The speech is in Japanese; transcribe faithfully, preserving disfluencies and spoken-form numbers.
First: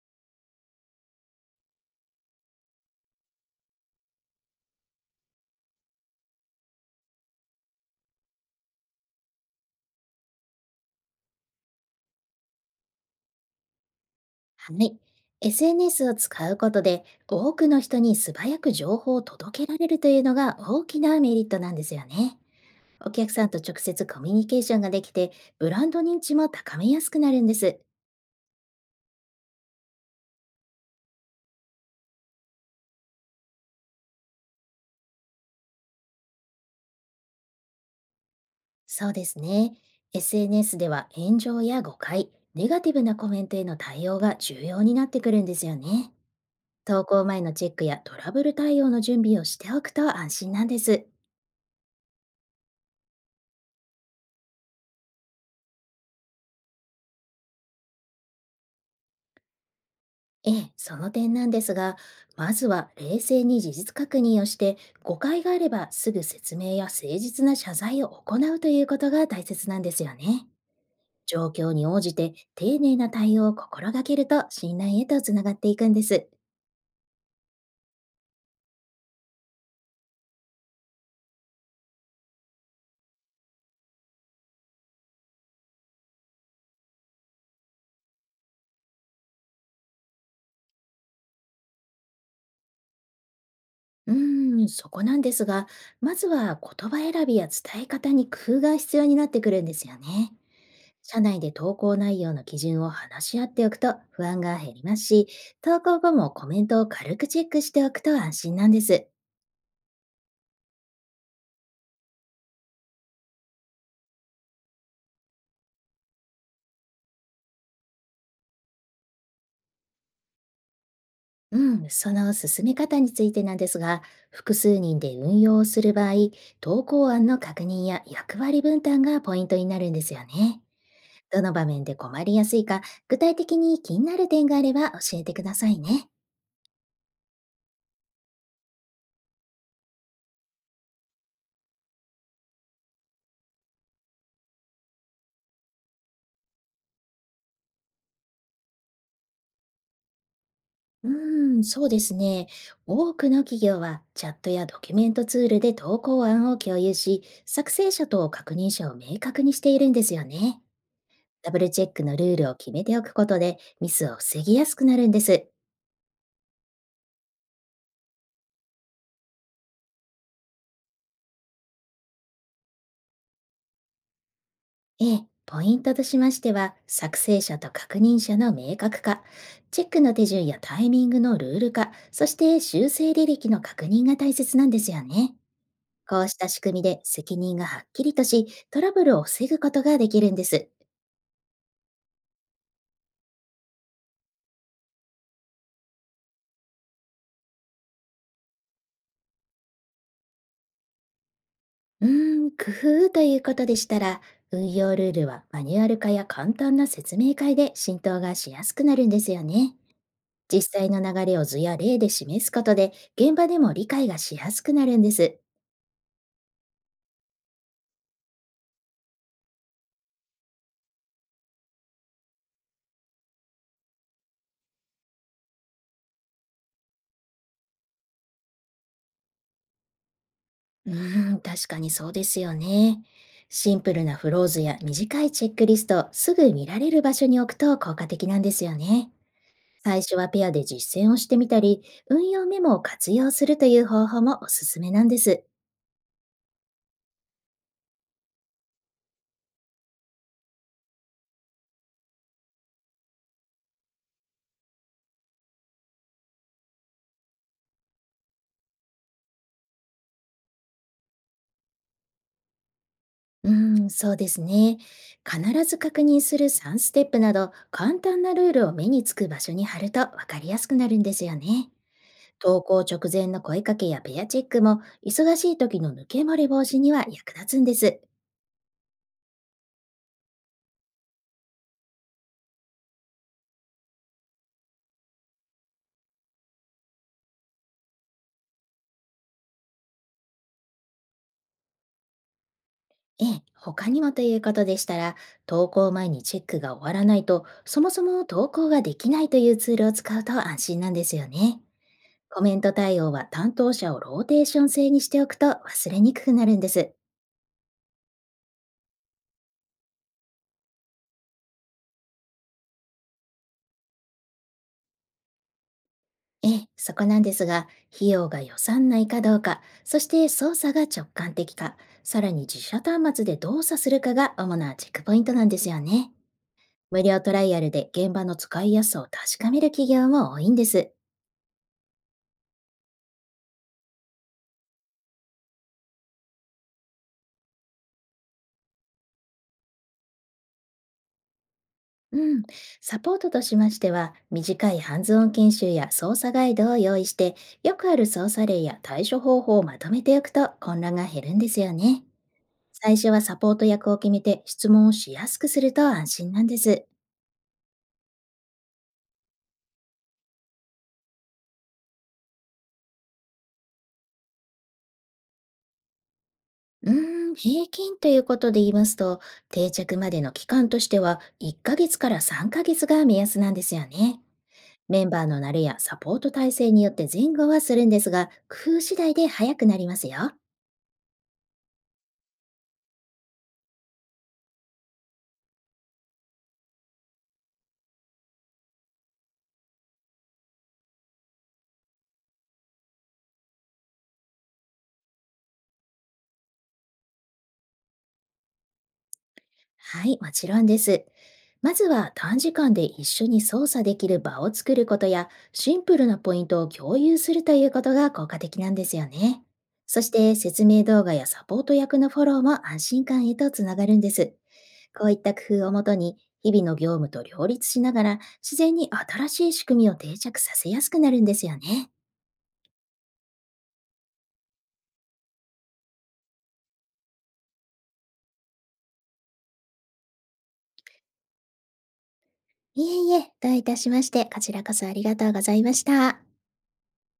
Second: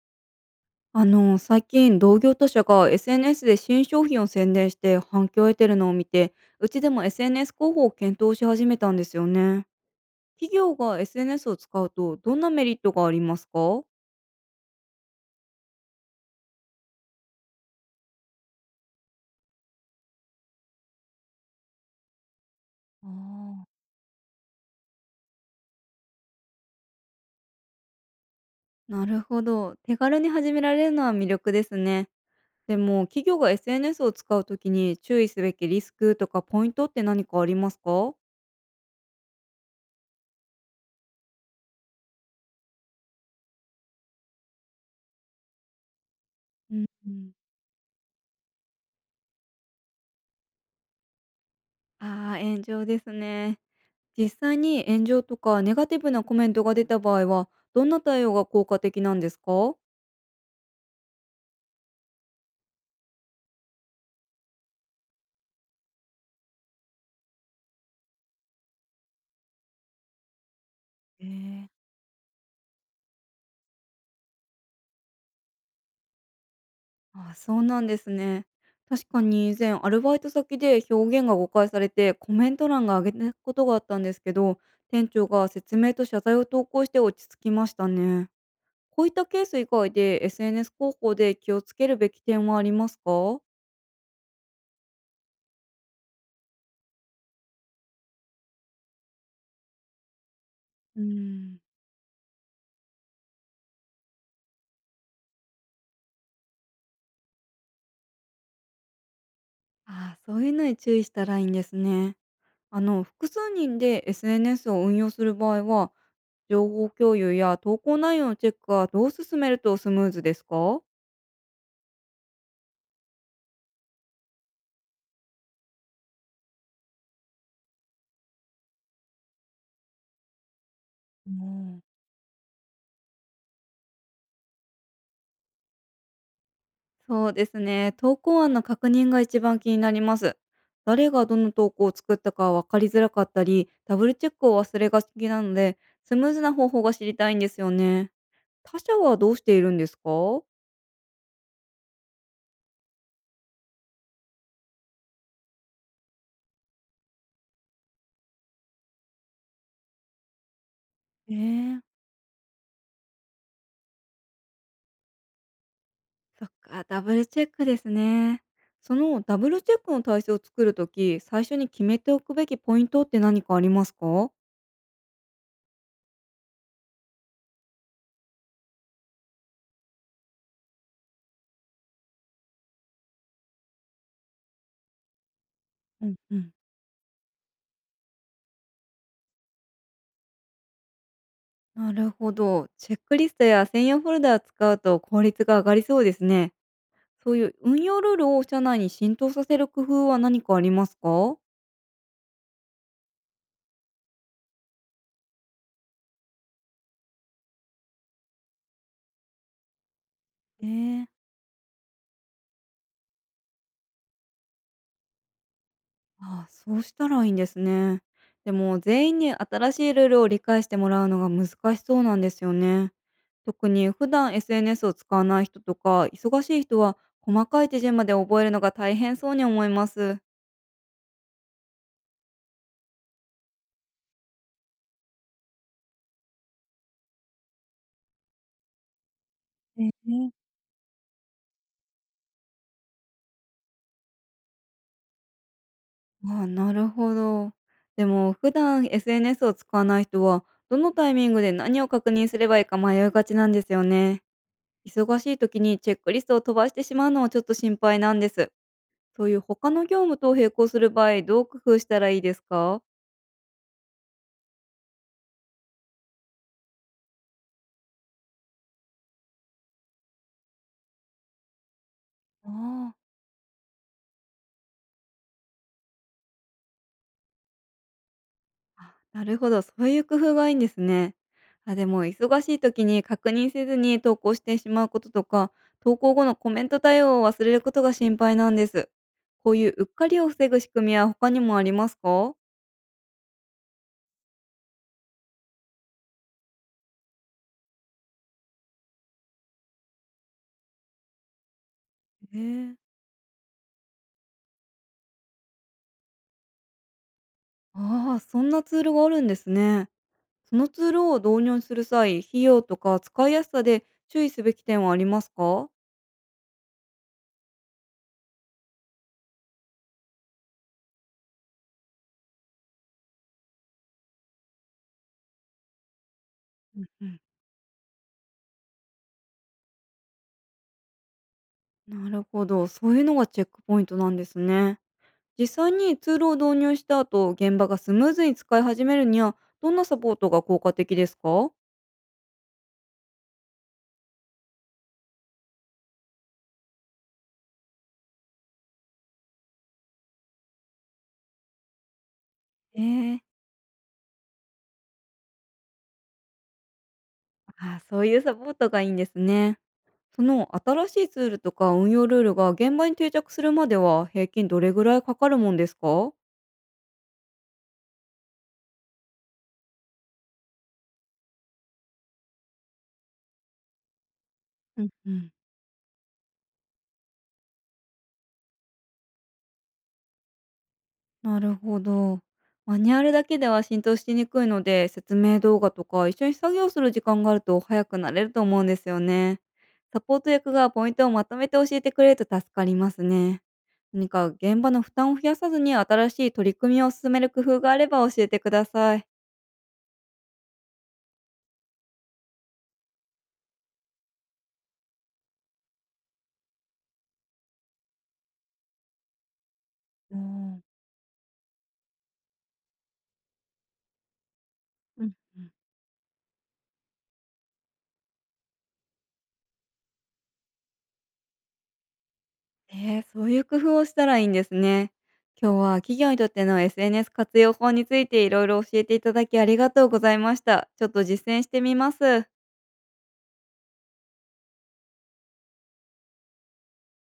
あの、最近同業他社が エスエヌエス で新商品を宣伝して反響を得てるのを見て、うちでも エスエヌエス 広報を検討し始めたんですよね。企業が エスエヌエス を使うとどんなメリットがありますか？はい。エスエヌエス を使うことで多くの人に素早く情報を届けられるというのが大きなメリットなんですよね。あお客さんと直ー、接コミュニケーションができてブランド認知も高めやすくなるんです。なるほど。手軽に始められるのは魅力ですね。でも、企業が エスエヌエス を使うときに注意すべきリスクとかポイントって何かありますか？そうですね。エスエヌエス では炎上や誤解、ネガティブなコメントへの対応が重要になってくるんですよね。うん投う稿ん。前のチェックやトラブル対応の準備をしておくと安心なんです。ああー、炎上ですね。実際に炎上とかネガティブなコメントが出た場合は、どんな対応が効果的なんですか？ええ、その点なんですが、まずは冷静に事実確認をして、誤解があればすぐ説明や誠実な謝罪を行うということが大切なんですよね。え状ー、況に応じて丁寧な対応を心がけると信頼へとつながっていくんです。あ、そうなんですね。確かに以前アルバイト先で表現が誤解されてコメント欄が上げたことがあったんですけど、店長が説明と謝罪を投稿して落ち着きましたね。こういったケース以外で エスエヌエス 広報で気をつけるべき点はありますか？うーん、そこなんですが、まずは言葉選びや伝え方に工夫が必要になってくるんですよね。うー社内でん、投稿内容の基準を話し合っておくと不安が減りますし、投稿後もコメントを軽くチェックしておくと安心なんです。ああ、そういうのに注意したらいいんですね。あの、複数人で エスエヌエス を運用する場合は、情報共有や投稿内容のチェックはどう進めるとスムーズですか？うん、その進め方についてなんですが、複数人で運用をする場合、投稿案の確認や役割分担がポイントになるんですよね。うどの場ん、面で困りやすいか、具体的に気になる点があれば教えてくださいね。そうですね。投稿案の確認が一番気になります。誰がどの投稿を作ったか分かりづらかったり、ダブルチェックを忘れがちなので、スムーズな方法が知りたいんですよね。他社はどうしているんですか？うーん、そうですね。多くの企業はチャットやドキュメントツールで投稿案を共有し、作成者と確認者を明確にしているんですよね。えダブルー、チェックのルールを決めておくことでミスを防ぎやすくなるんです。そっか、ダブルチェックですね。そのダブルチェックの体制を作るとき、最初に決めておくべきポイントって何かありますか？ええ、ポイントとしましては、作成者と確認者の明確化、チェックの手順やタイミングのルール化、そして修正履歴の確認が大切なんですよね。うんこううしたん。仕組みで責任がはっきりとし、トラブルを防ぐことができるんです。なるほど。チェックリストや専用フォルダを使うと効率が上がりそうですね。そういう運用ルールを社内に浸透させる工夫は何かありますか？うーん、工夫ということでしたら、運用ルールはマニュアル化や簡単な説明会で浸透がしやすくなるんですよね。実際のええ、流れを図や例で示すことで、現場でも理解がしやすくなるんです。ああ、そうしたらいいんですね。でも全員に新しいルールを理解してもらうのが難しそうなんですよね。特に普段 エスエヌエス を使わない人とか忙しい人は細かい手順まで覚えるのが大変そうに思います。うーん、確かにそうですよね。シンプルなフローズや短いチェックリストをすぐ見られる場所に置くと効果的なんですよね。最初はね。ペアで実践をしてみたり、運用メモを活用するという方法もおすすめなんです。ああ、なるほど。でも普段 エスエヌエス を使わない人は、どのタイミングで何を確認すればいいか迷いがちなんですよね。忙しい時にチェックリストを飛ばしてしまうのはちょっと心配なんです。そういう他の業務と並行する場合、どう工夫したらいいですか？うーん、そうですね。必ず確認するさんステップステップなど、簡単なルールを目につく場所に貼ると分かりやすくなるんですよね。投稿あ、あ直前の声かけやペアチェックも、忙しい時の抜け漏れ防止には役立つんです。あ、なるほど、そういう工夫がいいんですね。あ、でも忙しい時に確認せずに投稿してしまうこととか、投稿後のコメント対応を忘れることが心配なんです。こういううっかりを防ぐ仕組みは他にもありますか？ええ、他にもということでしたら、投稿前にチェックが終わらないと、そもそも投稿ができないというツールを使うと安心なんですよね。えコメントー、対応は担当者をローテーション制にしておくと忘れにくくなるんです。ああ、そんなツールがあるんですね。そのツールを導入する際、費用とか使いやすさで注意すべき点はありますか？ええ、そこなんですが、費用が予算内かどうか、そして操作が直感的か、さらに自社端末で動作するかが主なチェックポイントなんですよね。うん無う料ん。トライアルで現場の使いやすさを確かめる企業も多いんです。なるほど、そういうのがチェックポイントなんですね。実際にツールを導入した後、現場がスムーズに使い始めるには、どんなサポートが効果的ですか？うん。サポートとしましては、短いハンズオン研修や操作ガイドを用意して、よくある操作例や対処方法をまとめておくと混乱が減るんですよね。え最初ー、はサポート役を決めて質問をしやすくすると安心なんです。あー、そういうサポートがいいんですね。その新しいツールとか運用ルールが現場に定着するまでは平均どれぐらいかかるもんですか？うーん、平均ということで言いますと、定着までの期間としてはいっかげつからさんかげつが目安なんですよね。うんメンうバーん。の慣れやサポート体制によって前後はするんですが、工夫次第で早くなりますよ。なるほど。マニュアルだけでは浸透しにくいので、説明動画とか一緒に作業する時間があると早くなれると思うんですよね。サポート役がポイントをまとめて教えてくれると助かりますね。何か現場の負担を増やさずに新しい取り組みを進める工夫があれば教えてください。はい、もちろんです。まずは短時間で一緒に操作できる場を作ることや、シンプルなポイントを共有するということが効果的なんですよね。そしうてん、説明動画やサポート役のフォローも安心感へとつながるんです。うこんういった工うん、夫をもとに、日々の業務と両立しながら、自然に新しい仕組みを定着させやすくなるんですよね。えー、そういう工夫をしたらいいんですね。今日は企業にとっての エスエヌエス 活用法についていろいろ教えていただきありがとうございました。ちょっと実践してみます。いえいえ、どういたしまして、こちらこそありがとうございました。